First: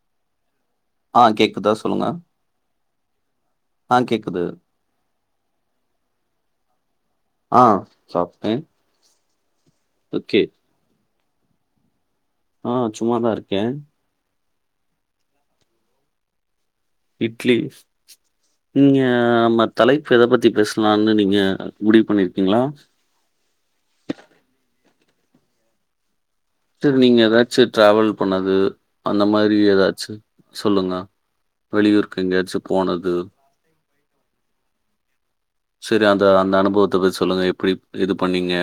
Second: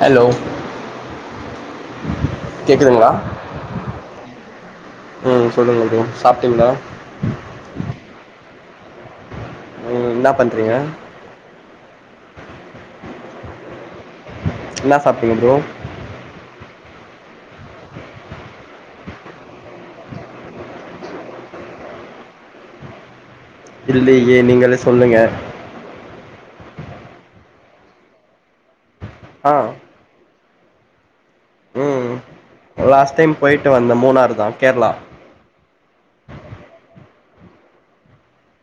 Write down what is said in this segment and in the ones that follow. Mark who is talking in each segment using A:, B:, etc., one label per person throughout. A: Hello
B: ஆ கேக்குதா சொல்லுங்க
A: கேக்குதுங்களா
B: ஆ கேக்குது
A: ம் சொல்லுங்க ப்ரோ சாப்டிங்களா
B: ஆ சாப்ட்டே
A: ம் என்னா பண்றீங்க
B: ஆ சும்மாதா இருக்கே
A: என்னா சாப்டிங்க ப்ரோ
B: இட்லி ம் ஏ நம்ம தலைப்பு எத பத்தி பேசலான்னு நீங்க முடிவு பண்ணிருக்கீங்ளா
A: இல்லையே நீங்களே சொல்லுங்க
B: செரி நீங்க எதாச்சு ட்ராவல் பண்ணது அந்த
A: ஆ
B: மாதிரி எதாச்சு சொல்லுங்க
A: ம்
B: வெளியூருக்கு எங்கயாச்சு
A: லாஸ்ட் டைம் போயிட்டு வந்த மூணாறுதா கேரளா
B: செரி அந்த அந்த அனுபுவத்த பத் சொல்லுங்க எப்டி இது பண்ணீங்க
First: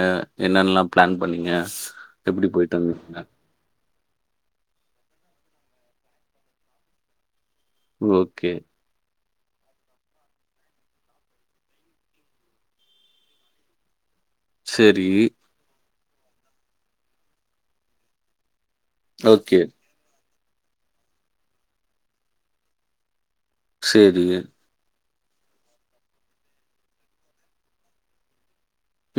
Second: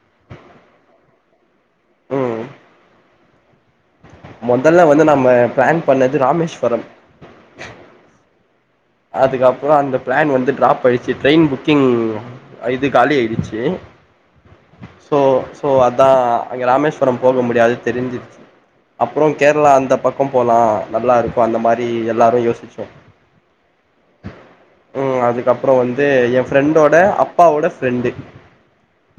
B: என்னன்லா பிளான் பண்ணீங்க
A: ம்
B: எப்டி பொயிட்டு வந்திங்க
A: மொதல்ல வந்து நம்ம பிளான் பண்ணது ராமேஸ்வரம்
B: ஓகே
A: அதுக்கப்பறோ அந்த பிளான் வந்து ட்ராப் ஆயிட்ச்சி ட்ரெயின் புக்கிங் அ இது காலி ஆயிடுச்சி
B: சரி.
A: சோ சோ அதா அங்கெ ராமேஸ்வரொ போக முடியாது தெரிஞ்சிர்ச்சி அப்றோ
B: ஓகே.
A: கேரளா அந்த பக்கொ போலா நல்லா இருக்கு அந்த மாரி எல்லாரு யோசிச்சோ
B: சேரி
A: ம் அதுக்கப்பறோ வந்து ஏ ஃப்ரெண்டோட அப்பாவோட ஃப்ரெண்டு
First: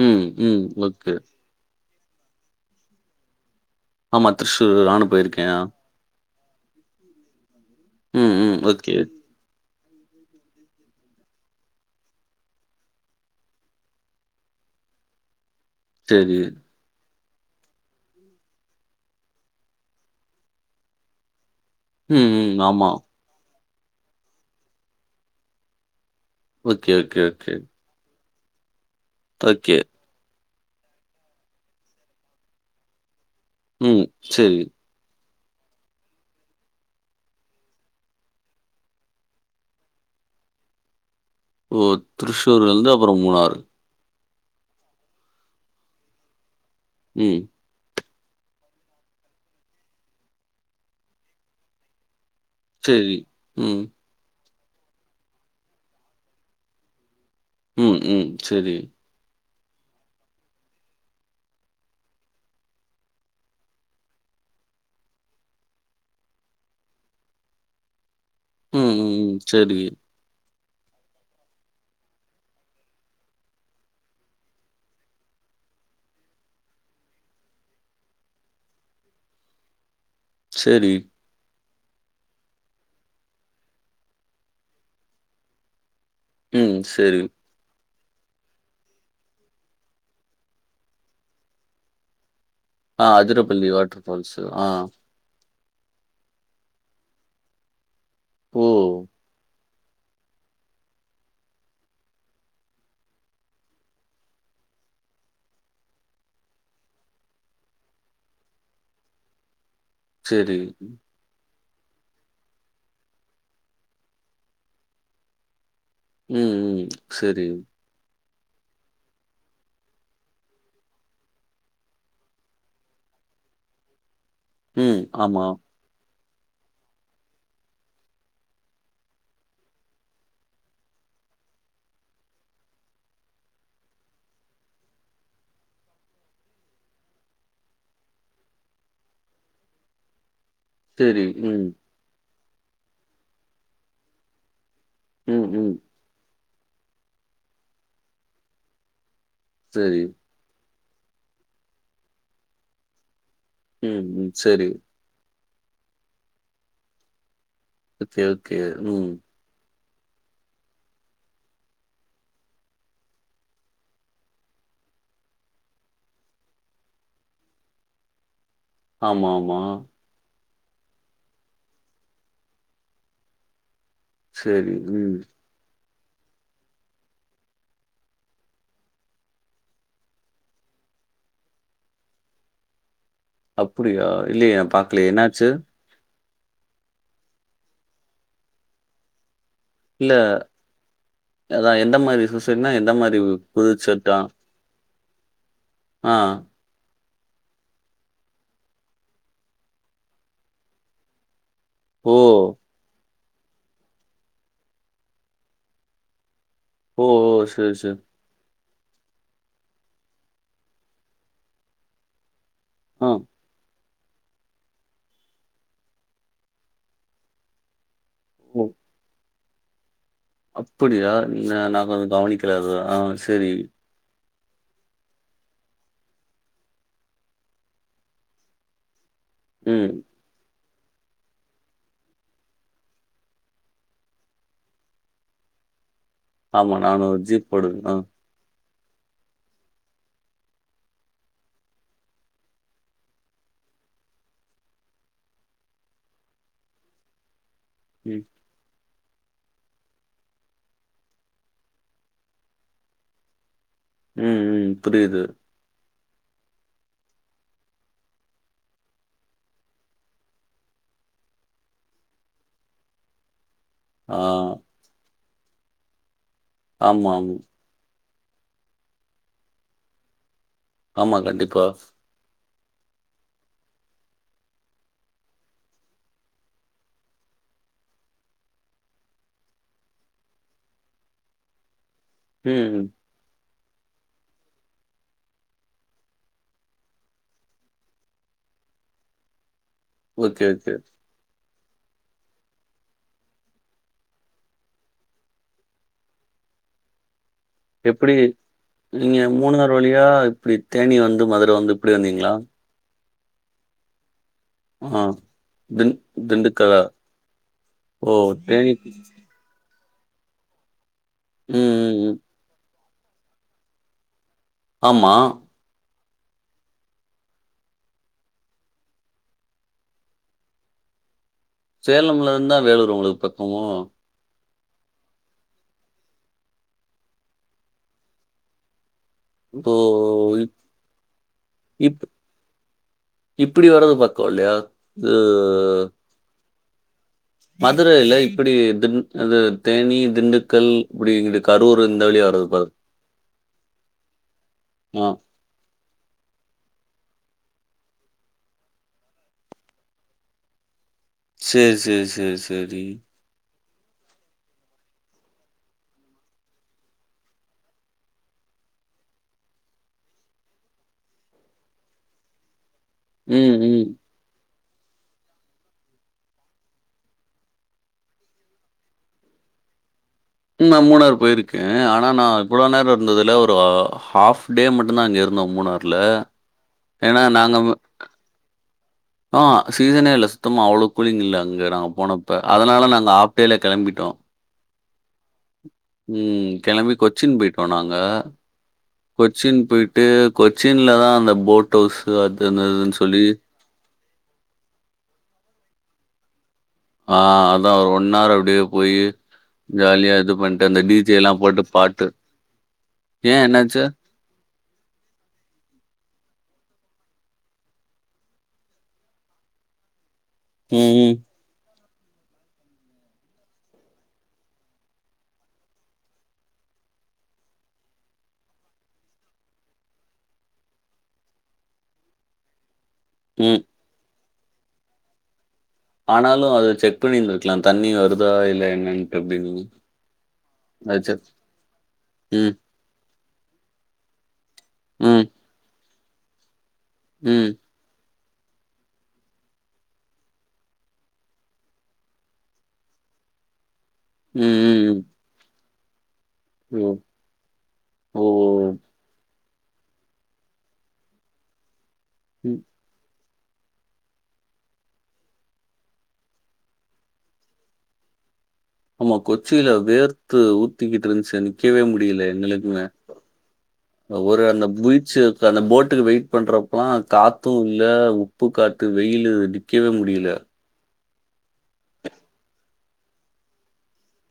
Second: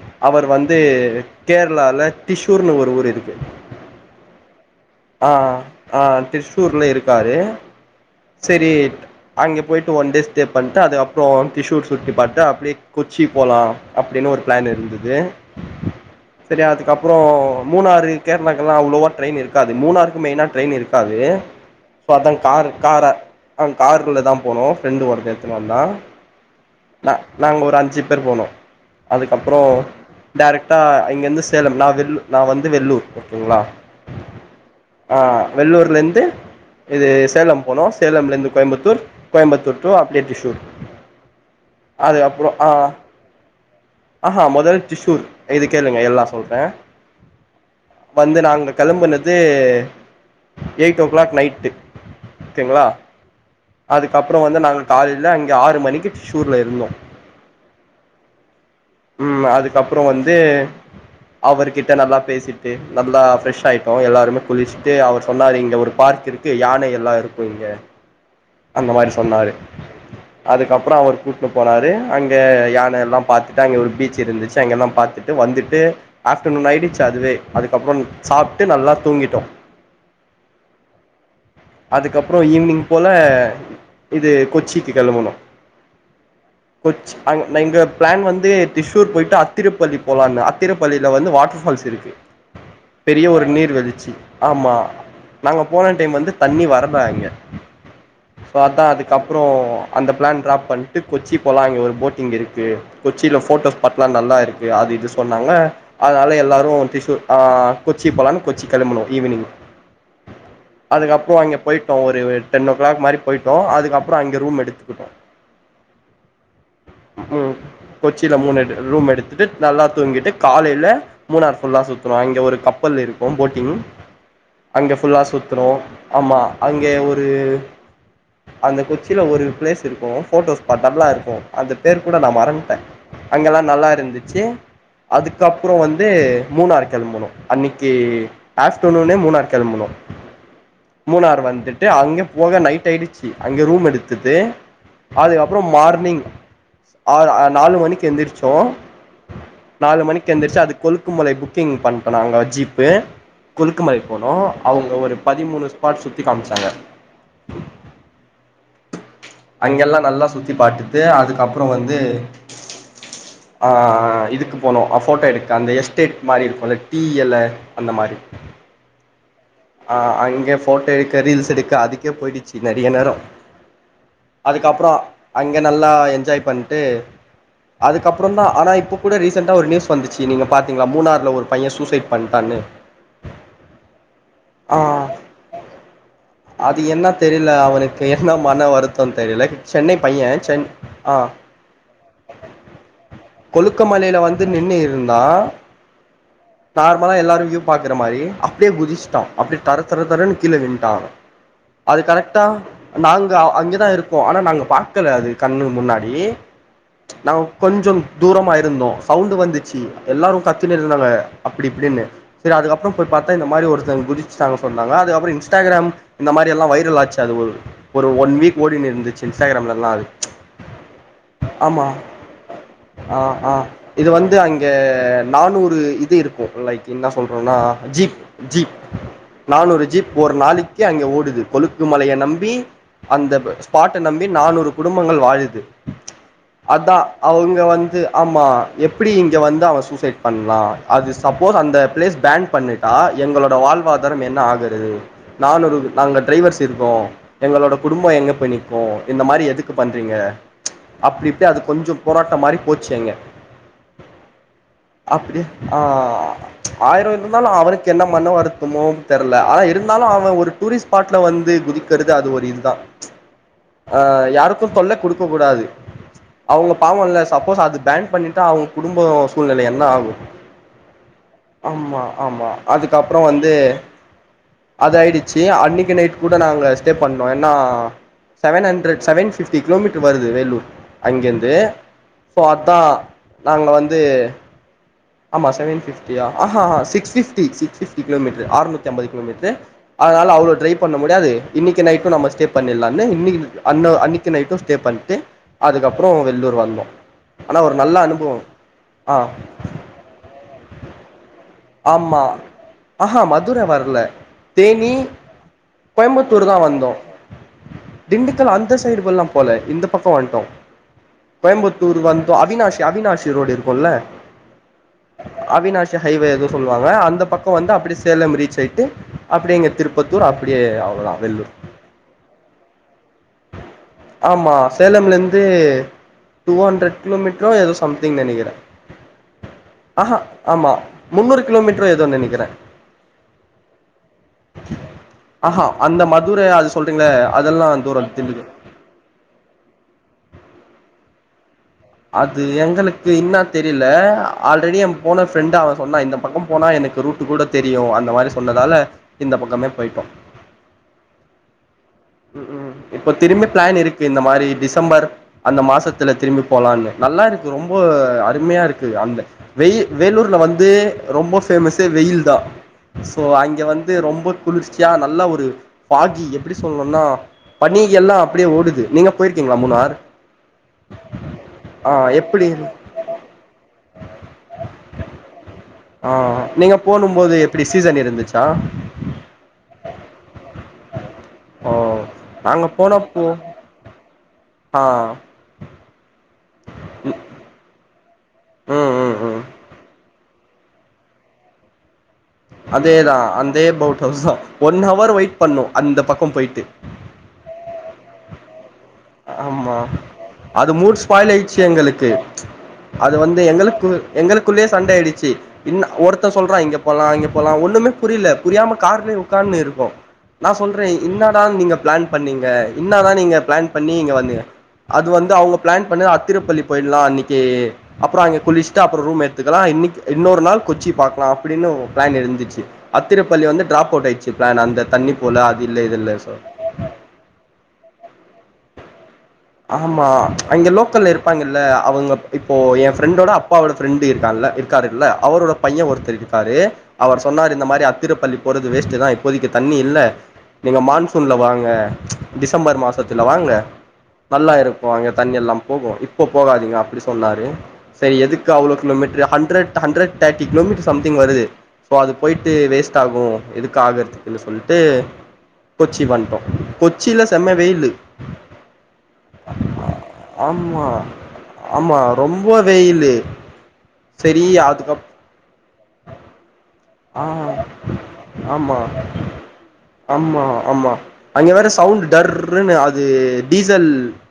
B: ம்,
A: அவர்
B: ம்.
A: வந்து
B: ஓகே.
A: கேரளால டிசூர்னு ஒரு ஊர் இருக்கு
B: ஆமா திரிஸ்சூர் நானு
A: ஆ
B: பொயிருக்கே
A: ஆ திரிசூர்ல இருக்காரு
B: ம், ம்.
A: செரீ
B: ஓகே.
A: அங்க பொயிட்டு ஒன் டே ஸ்டே பண்ட்டு அதுக்கப்றோ திசூர் சுத்தி பாத்ட்டு அப்டியே கொச்சி போலா அப்டினு ஒரு பிளான் இருந்தது
B: சேரி
A: தெரியாதுக்கப்றோ மூணாறு கேரளாக்கெல்லா அவ்ளோவா ட்ரெயின் இருக்காது மூணாறுக்கு மெயினா ட்ரெயின் இருக்காது சோ
B: ம்,
A: அதா
B: ம்.
A: காரு
B: ஆமா.
A: கார காருக்குள்ளதா போனோ ஃப்ரெண்டு ஒருத்த எடுத்துனு வந்தா
B: ஓகே,
A: நா
B: ஓகே, ஓகே.
A: நாங்க ஒரு அஞ்சு பேர் போனோ அதுக்கப்றோ
B: ஓகே.
A: டேரக்டா இங்கர்ந்து சேலம் நா வெள்ளு நா வந்து வெள்ளூர் ஓகேங்களா
B: ம் செரி
A: ஆ வெள்ளூர்லந்து இது சேலம் போனூ சேலம்லந்து கோயம்புத்தூர் கோயம்புத்தூர் டூ அப்டியே திரிசூர்
B: ஓ திருசூர்லர்ந்து அப்பறொ மூணாறு
A: ஆஹா மொதல் திசூர் இது கேளுங்க எல்லா சொல்றே
B: ம்
A: வந்து நாங்க கிளம்புனது எயிட் ஓ கிளாக் நைட்டு ஓகேங்ளா
B: சேரி உம்
A: அதுக்கப்றோ வந்து நாங்க காலையில அங்க ஆறு மணிக்கு திசூர்ல இருந்தோ
B: ம் ம் சரி
A: ம் அதுக்கப்றொ வந்து அவர்கிட்ட நல்லா பேசிட்டு நல்லா ஃப்ரெஷ் ஆயிட்டோ எல்லாருமே குளிச்சுட்டு அவர் சொன்னாரு இங்கே ஒரு பார்க் இருக்கு கு யானை எல்லா இருக்கு இங்க
B: ம்,
A: அந்த மாரி
B: ம், ம்.
A: சொன்னாரு
B: சரி,
A: அதுக்கப்றொ அவர் கூட்டுனு போனாரு அங்க யானை எல்லா பாத்துட்டு அங்க ஒரு பீச் இருந்துச்சு அங்க எல்லா பாத்துட் டு வந்துட்டு ஆஃப்டனூன் ஆயிடுச்சு அதுவே அதுக்கப்புறொ சாப்ட்டு நல்லா தூங்கிட்டோ
B: செரி
A: அதுக்கப்றொ ஈவ்னிங் போ லா இது கொச்சிக்கு கெளம்பணு
B: ம்.
A: கொச்சி
B: சரி.
A: அங்க எங்க பிளான் வந்து திஷூர் போயிட்டு அத்திரப்பள்ளி போலான்னா அத்திரப்பள்ளியில வந்து வாட்டர்பால்ஸ் இல்ல
B: ஆ
A: பெரிய ஒரு
B: அதிரப்பள்ளி
A: நீர்
B: வாட்டர்
A: விழிச்சி
B: ஃபால்ஸ். ஆ.
A: நாங்க போன டைம் வந்து தண்ணி வரல அங்க சோ அதா
B: ஓ!
A: அதுக்கப்றொ அந்த பிளான் ட்ராப் பண்ட்டு கொச்சி போலா அங்க ஒரு போட்டிங் இருக்கு கொச்சில போட்டோஸ்பாட்லா நல்லா இருக்கு அது இது சொன்னாங்க அதனால எல்லாரும் திஷூர் ஆ கொச்சி போலான் கொச்சி கிளம்பனோ ஈவினிங்
B: சரி.
A: அதுக்கப்றொ அங்க போயிட்டோ ஒரு எட் டென்ஓ கிளாக் மாரி போயிட்டோ அதுக்கப்றொ அங்கே ரூம் எடுத்துக்கிட்டோ
B: ம் ம் ம் செரி
A: கொச்சியில மூணு எடு ரூம் எடுத்துட்டு நல்லா தூங்கிட்டு காலைல மூணார் ஃபுல்லா சுத்துனோ அங்க ஒரு கப்பல் இருக்கு போட்டிங் அங்க
B: ம்.
A: ஃபுல்லா
B: ஆமா.
A: சுத்துனோ ஆமா அங்கே ஒரு அந்த கொச்சில ஒரு பிளேஸ் இருக்கு போட்டோஸ்பாட் நல்லா இருக்கு அந்த பேர் கூட நா மறந்துட்ட அங்கலா நல்லா இருந்துச்சி அதுக்கப்றொ வந்து மூணார் கெளம்புணோ அன்னிக்கு ஆஃப்டர்நூனே மூணாறு கிளம்பனோ
B: சரி.
A: மூணணறு
B: ம்.
A: வந்துட்டு அங்க போக நைட் ஆயிடுச்சு அங்க ரூம் எடுத்துட்டு
B: ம்,
A: அதுக்கப்றோ
B: ம்.
A: மார்னிங் ஆ நாலு மணிக்கு எந்திரிச்சோ
B: சரி.
A: நாலு மணிக்கு எந்திரிச்சு அது கொலுக்குமலை புக்கிங் பண்ட்டோ நாங்க ஜீப்பு கொலுக்குமலை
B: ம், ம்.
A: போனோ
B: சரி.
A: அவங்க ஒரு பதிமூணு ஸ்பாட் சுத்தி காம்ச்சாங்க
B: ஓகே ஓகே ம்
A: அங்கெல்லாம் நல்லா சுத்தி பாத்துட்டு அதுக்கப்றொ வந்து ஆ இதுக்கு போனோ ஆ போட்டோ எடுக்க அந்த எஸ்டேட் மாரி இருக்கு இல்ல டீ எல அந்த மாரி
B: ஆமா ஆமா
A: ஆ அங்கே போட்டோ எடுக்க ரீல்ஸ் எடுக்க அதுக்கே போயிடுச்சு நறிய நேரொ
B: சரி.
A: அதுக்கப்றொ
B: ம்.
A: அங்க நல்லா என்ஜாய் பண்ட்டு அதுக்கப்புறந்தா ஆனா இப்போ கூட ரீசெண்டா ஒரு நியூஸ் வந்துச்சு நீங்க பாத்தீங்களா மூணாறுல ஒரு பைய சூசைட் பண்ட்டான்னு
B: அப்டியா இல்லையே நா
A: ஆ
B: பாக்கலயே என்னாச்சு
A: அது என்ன தெரியல அவனுக்கு என்ன மன வருத்தொ தெரியல சென்னை
B: இல்ல
A: பைய சென் ஆ
B: அதான் எந்த மாரி சூசைட்னா, எந்த மாரி புது ஷர்ட்டா?
A: கொழுக்குமலைல வந்து நின்னு இருந்தா
B: ஆ
A: நார்மலா எல்லாரு வியூ பாக்ர மாரி அப்டியே குதிச்சிட்டா அப்டியே தர தர தரன் கீழே நின்டா அவ அது
B: ஓ!
A: கரெக்டா நாங்க அங்கதா இருக்கோ ஆனா நாங்க பாக்கல அது கண்ணு முன்னாடி
B: ஓ!
A: நா
B: ஓ! சரி, சரி.
A: கொஞ்சம் தூரமா இருந்தோ சவுண்ட் வந்துச்சி எல்லாரு கத்தீனு இருந்தாங்க அப்டி இப்டின்னு சரி அதுக்கப் அப்பறம்
B: ஆ.
A: போய்பாத்தா இந்த மாரி ஒருத்தங்க குதிச்சிட்டாங்க சொன்னாங்க அதுக்கப்புறம் இன்ஸ்டாகிராம் இந்த மாரி எல்லா வைரல் ஆச்சு அது ஒரு ஒரு ஒன் வீக்
B: ஓ!
A: ஓடினு இருந்துச்சு இன்ஸ்டாகிராம்லல்லா அது
B: அப்படியா நா
A: ஆமா
B: வந்து கவனிக்கல ஆ செரி
A: இது வந்து அங்கே நானூறு இது இருக்கூ லைக் என்ன சொல்றோனா ஜீப் ஜீப் நானூறு
B: ம்.
A: ஜீப் ஒரு நாளைக்கி அங்க ஓடுது கொழுக்கு மலைய நம்பி அந்த ஸ்பாட்ட நம்பி நானூறு குடும்பங்கள் வாழுது
B: ஆமா.
A: அதா
B: நான் ஒரு ஜீப்
A: அவுங்க
B: ஓடுது. ஆ.
A: வந்து ஆமா எப்பிடி இங்கே வந்து அவ சூசைட் பண்லா அது சப்போஸ் அந்த பிளேஸ் பேன் பண்ணி டி எங்களோட வாழ்வாதாரம் என்ன ஆகுரது நானூறு நாங்க டிரைவர்ஸ் இருக்கோ எங்களோட குடும்பொ
B: ம்.
A: எங்க போய் நிக் கூ இந்த மாரி எதுக்கு பண்றீங்க அப்டி இப்டி அது கொஞ்சொ போராட்டம் மாரி போச்சு அங்க
B: ம் ம் புரியுது
A: அப்டி ஆ ஆயிரம் இருந்தாலு அவனுக்கு என்ன மன வருத்தமோ தெர்ல ஆனா இருந்தாலு அ ஒரு டூரிஸ்ட் ஸ்பாட்ல வந்து குதிக்கிறது அது ஒரு இதுதா அ
B: ஆ.
A: யாருக்கும் தொல்ல குடு க கூடாது அவுங்க
B: ஆமா,
A: பாவோல
B: ஆமா.
A: சப்போஸ் அது பேன் பண்ணிட்டா அவுங் குடும்போ சூழ்நிலை என்ன ஆகூ
B: ஆமா, கண்டிப்பா.
A: ஆமா ஆமா அதுக்கப்றொ வந்து அது ஆயிடுச்சி அன்னைக்கு நைட் கூட நாங்க ஸ்டே பண்ணோ என்னா seven hundred seven fifty kilometre வருது வேலூர் அங்கேருந்து சோ அதா
B: ம்.
A: நாங்க வந்து ஆமா செவன் ஃபிஃப்டியா ஆஹா சிக்ஸ்ஃபிப்டி சிக்ஸ் ஃபிஃப்டி கிலோமீட்ரு ஆறுநூத்தி ஐம்பது கிலோமீட்ரு அதனால
B: ஓகே,
A: அவ்ளோ
B: ஓகே.
A: ட்ரைவ் பண்ண முடியாது இன்னைக்கி நைட்டூ நம்ம ஸ்டே பண்ணிலான்னு இன்னைக்கு அன்ன அன்னைக்கி நைட்டூ ஸ்டே பண்ட்டு அதுக்கப்றோ வெல்லூர் வந்தோ ஆனா ஒரு நல்ல
B: எப்டி
A: அனுபவோ ஆ
B: நீங்க மூணாறு வழியா இப்டி தேனி வந்து மதுர வந்து இப்படி
A: ஆமா
B: வந்தீங்களா?
A: ஆஹா மதுர வர்ல தேனி
B: ஆ. திண்
A: கோயம்புத்தூர்தா
B: திண்டுக்கல்லா?
A: வந்தோ
B: ஓ!
A: திண்டுக்கல்
B: தேனி
A: அந்த சைடுல்லா போல இந்த பக்கோ வண்டோ
B: ம்,
A: கோயம்புத்தூர்
B: ம்,
A: வந்தோ அவினாஷி அவினாஷி ரோடு இருக்கோல
B: ஆமா
A: அவினாஷி ஹைவே எதுவு சொல்லுவாங்க அந்த பக்கொ வந்து அப்டே சேலம் ரீச் ஆயிட்டு அப்டியே இங்க திருப்பத்தூர் அப்டியே அவ்ளோதா வெல்லூர்
B: சேலம்ல இருந்துந்தா வேலூர் உங்களுக்கு பக்கமோ
A: ஆமா சேலம்லேந்து டூஹண்ரட் கிலோமீட்ரோ எதோ சம்திங் நெனைக்குறே
B: இப்போ
A: ஆஹா
B: இப்
A: ஆமா முன்னூறு கிலோமீட்ரோ ஏதோ நெனைக்கிறே
B: இப்டி வர்றது பக்கோ இல்லயா
A: ஆ அந்த மதுர அது சொல்றீங்ள
B: மதுர இல்ல இப்டி தி அது தேனி திண்டுக்கல் இப்டி இங்குட்டு கரூர் இந்த வழியா
A: அது
B: வர்றது பாரு.
A: எங்களுக்கு இன்னா தெரில ஆல்ரெடி எ
B: ஆ.
A: போன ஃப்ரெண்ட் அவ சொன்னா இந்த பக்கம் போனா எனக்கு ரூட்டு கூட தெரியு அந்த மாரி சொன்னதால இந்த பக்கமே போய்ட்டோ
B: சரி, சரி, சரி,
A: ம்
B: சரி.
A: ம்இப்ப திரும்ப பிளான் இருக்கு இந்த மாரி டிசம்பர் அந்த மாசத்துல திரும்பி போலான்னு நல்லா இருக்கு ரொம்போ அருமையா இருக்கு அந்த வெயி வேலூர்ல வந்து ரொம்ப ஃபேமஸே வெயில் தா சோ
B: ம்,
A: அங்க
B: ம்.
A: வந்து ரொம்ப குளிர்ச்சியா நல்ல ஒரு பாகி எப்டி சொல்லணோனா பனி எல்லா அப்டியே ஓடுது நீங்க போயிருக்கீங்களா மூணார்
B: ம் நா மூணார் போயிருக்கே
A: ஆ
B: ஆனா நா
A: எப்டி
B: இவ்ளோ நேரோ இருந்ததுல ஒரு ஆஃப்டே மட்டுதா அங்க இருந்தோ மூணார்
A: ஆ நீங்க போனு போதே எப்டி சீசன் இருந்துச்சா
B: ஆ ஹ சீசனே இல்ல சுத்தமா அவ்ளோக்குளிங் இல்ல அங்க
A: ஓ
B: நாங்க போனப்ப அதனால நாங்க ஆஃப்டேலயே கெளம்பிட்டோ
A: ஆ
B: ம் கெளம்பி
A: ம்
B: கொச்சின் போயிட்டோ நாங்க
A: ம் ம் ம்
B: கொச்சின் போயிட்டு கொச்சின்லதா அந்த போட் ஹவுஸ் அது என்னதுன்னு சொல்லி
A: பே போட் ஹவுஸ்சோ ஒன் ஹவர் வெயிட் பண்ணோ அந்த பக்கோ போயிட்டு
B: ஆ அதா ஒன் ஹவர் அப்டியே போயி
A: ஆமா அது மூட் ஸ்பாயில் ஆயிச்சி
B: போட்டு பாட்டு.
A: எங்களுக்கு அது வந்து
B: ஏன் என்னாச்சு?
A: எங்களுக்கு எங்களுக்குள்ளேயே சண்ட ஆயிடுச்சி இன்ன ஒருத்தே சொல்றா இங்க போலா அங்க போலா ஒண்ணுமே புரில புரியாம கார்லயே உக்கார்னு இருக்கோ நா சொல்றே
B: ம்,
A: இ
B: ம்,
A: இன்னாடா நீங்க பிளான் பண்ணிங்க இன்னாதா நீங்க பிளான் பண்ணி இங்க வந்திங்க அது வந்து அவுங்க பிளான் பண்ண அத்திரப்பள்ளி போயிடலா அன்னிக்கே அப்பறோ அங்க குளிச்சுட்டு அப்பறோ ரூம் எடுத்துக்கலா இன்னிக் இன்னொரு நாள் கொச்சி பாக்கலா அப்டின்னு பிளான் இருந்துச்சி அத்திரப்பள்ளி
B: ம்.
A: வந்து ட்ராப் போட்டாச்சி பிளான் அந்த தண்ணி போல அது இல்ல இது இல்ல சோ
B: ஆனாலு அதா செக் பண்ணியிந்திருக்கலா தண்ணி வருதா இல்ல என்னன்ட்டு அப்டின்னி
A: ஆமா அங்க லோக்கல்ல இருப்பாங்கல்ல அவுங்க
B: ம்,
A: இப்போ எ ஃப்ரெண்டோட அப் அப்பாவோட ஃப்ரெண்டு இருக்கான்ல இருக்காருல்ல
B: ம்,
A: அவரோட பையே ஒருத்தரு இருக்காரு அவர் சொன்னாரு
B: ம்,
A: இந்த மாரி அத்திரப்பள்ளி போறது வேஸ்ட்டு தா இப்போதைக்கு தண்ணி இல்ல நீங்க மான்சூன்ல வாங்க டிசம்பர் மாசத்துல வாங்க
B: ம்,
A: நல்லா இருக்கோ
B: ம். ம்.
A: அங்க தண்ணி எல்லா போகு இப் போ போகாதீங்க
B: ஓ!
A: அப்டி சொன்னாரு செரி
B: ஓ!
A: எதுக்கு அவ்ளோ kilometre hundred hundred thirty kilometre something வருது சோ அது போயிட்டு
B: ம்.
A: வேஸ்ட் டாகு எதுக்கு ஆகுறதுக்கில்ல சொல்ட்டு கொச்சிகு வண்ட்டோ கொச்சில செம்ம வெயிலு
B: ஆமா கொச்சில வேர்த்து
A: ஆமா
B: ஊத்திக்கிட்டு இருந்துச்சி நிக்கவே
A: ஆமா
B: முடியல
A: ரொம்ப
B: எங்களுக்குமே
A: வெயிலு
B: அ ஒரு
A: சரி
B: அந்த
A: அதுக்கப்
B: புல்ச்சு தன அந்த போட்டுக்கு வெயிட் பண்ற அப்பலா
A: ஆ
B: காத்து இல்ல உப்பு
A: ஆமா
B: காத்து வெயில்ல நிக்கவே முடியல
A: ஆமா ஆமா அங்க வேற சவுண்ட் டர்ருனு அது டீசல்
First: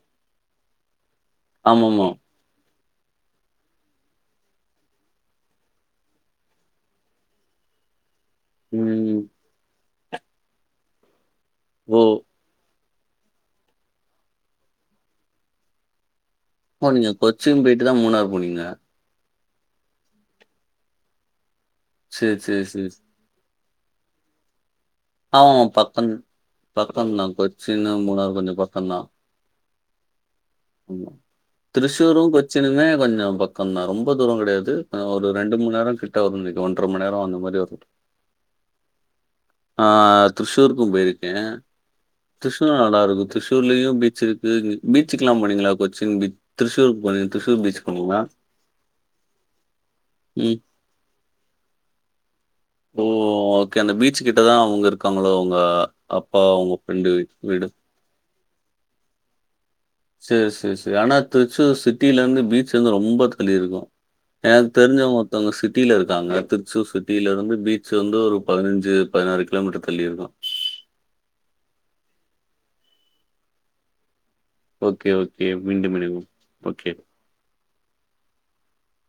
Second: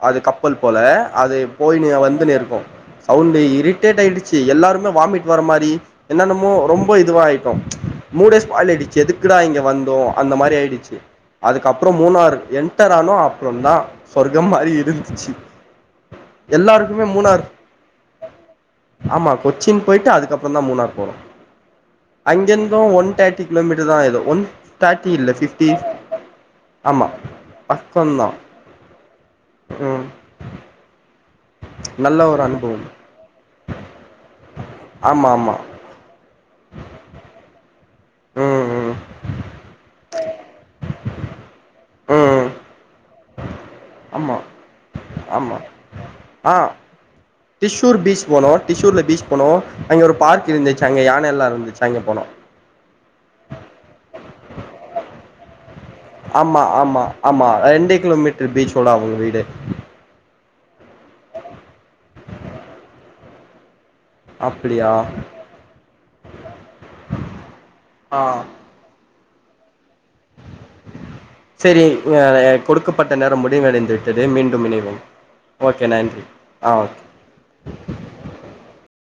A: அது கப்பல் போல அது போய்னு
B: ஆமாமா.
A: வந்துனு இருக்கோ சவுண்டே இரிட்டேட் ஆயிடுச்சி எல்லாருமே வாமிட் வர மாரி என்னமோ ரொம்ப இதுவா மூடே ஸ்பாயில் ஆயிடுச்சி
B: ம்.
A: எதுக்குடா இங்க வந்தோ அந்த மாரி ஆயிடுச்சி அதுக்கப்பறோ
B: ஓ!
A: மூணார் என்டர் ஆனோ அப்பறோதா சொர்க்க மாரி இருந்துச்சி
B: ஓ நீங்க கொச்சின் போயிட்டு தா மூணார் போனீங்களா
A: ஆமா கொச்சின் போயிட்டு அதுக்கப்பறதா மூணார் போனோ
B: சரி, சரி,
A: அங்கிருந்தோ
B: சரி.
A: ஒன் தேர்டி கிலோமீட்டர் தா ஏதோ ஒன் தேர்டி இல்ல
B: ஆமாமா.
A: ஃபிஃப்டி
B: பக்கம்
A: ஆமா
B: பக்கம் தான். கொச்சின்,
A: பக்கோதா
B: மூணார் கொஞ்சம் பக்கம் தான்.
A: ம்
B: ஆமா
A: நல்ல
B: திருச்சூரு
A: ஒரு அனுபவம்
B: கொச்சினுமே கொஞ்சொ பக்கந்தா ரொம்ப தூரோ கிடையாது
A: ஆமா
B: ஒரு
A: ஆமா
B: ரெண்டு மூணு நேர கரெக்டா ஒரு மணி ஒன்ற மணிநேர அந்த மாதிரி வருது
A: ம் ம்
B: ஆ திரிஷூருக்கு போயிருக்கே
A: ம்
B: திரிஷூர் நல்லா இருக்கு திரிஷூர்லயு
A: ஆமா
B: பீச்சுக்கு பீச்சுக்கெல்லா
A: ஆமா
B: போனீங்களா கொச்சின் பீச்
A: ஆ
B: திருச்சூரு போனிங் திருச்சூர் பீச்சிக்
A: டிஷூர்
B: போனீங்களா
A: பீச் போனோ டிஷூர்ல பீச் போனோ அங்க ஒரு பார்க்கு
B: ம்.
A: இருந்துச்சா அங்க யானை எல்லா இருந்துச்சா அங்க போனோ
B: ஓ ஓகே அந்த பீச்சி கிட்டதா அவுங்க இருக்காங்களோ அவுங்க
A: ஆமா ஆமா ஆமா ரெண்டே கிலோமீட்டர் பீச்சோட அவங்க வீடு
B: செரி செரி செரி ஆனா திருச்சூர் சிட்டில இருந்து பீச்லேந்து ரொம்ப தள்ளி இருக்கு எனக்கு
A: அப்டியா
B: தெரிஞ்சவங்க ஒருத்தங்க சிட்டில இருக்காங்க திருச்சூர் சிட்டில இருந்து பீச்லருந்து
A: ஆ
B: ஒரு பதினஞ்சு பதினாறு கிலோ மீட்டர் தள்ளி இருக்கு
A: செரி அ கொடுக்கப்பட்ட நேரோ முடிவடைந் தது மீண்டும் இனைவோம்
B: ஓகே,
A: ஓகே
B: மீண்டும்
A: நன்றி
B: இணைவோம்.
A: ஆ ஓகே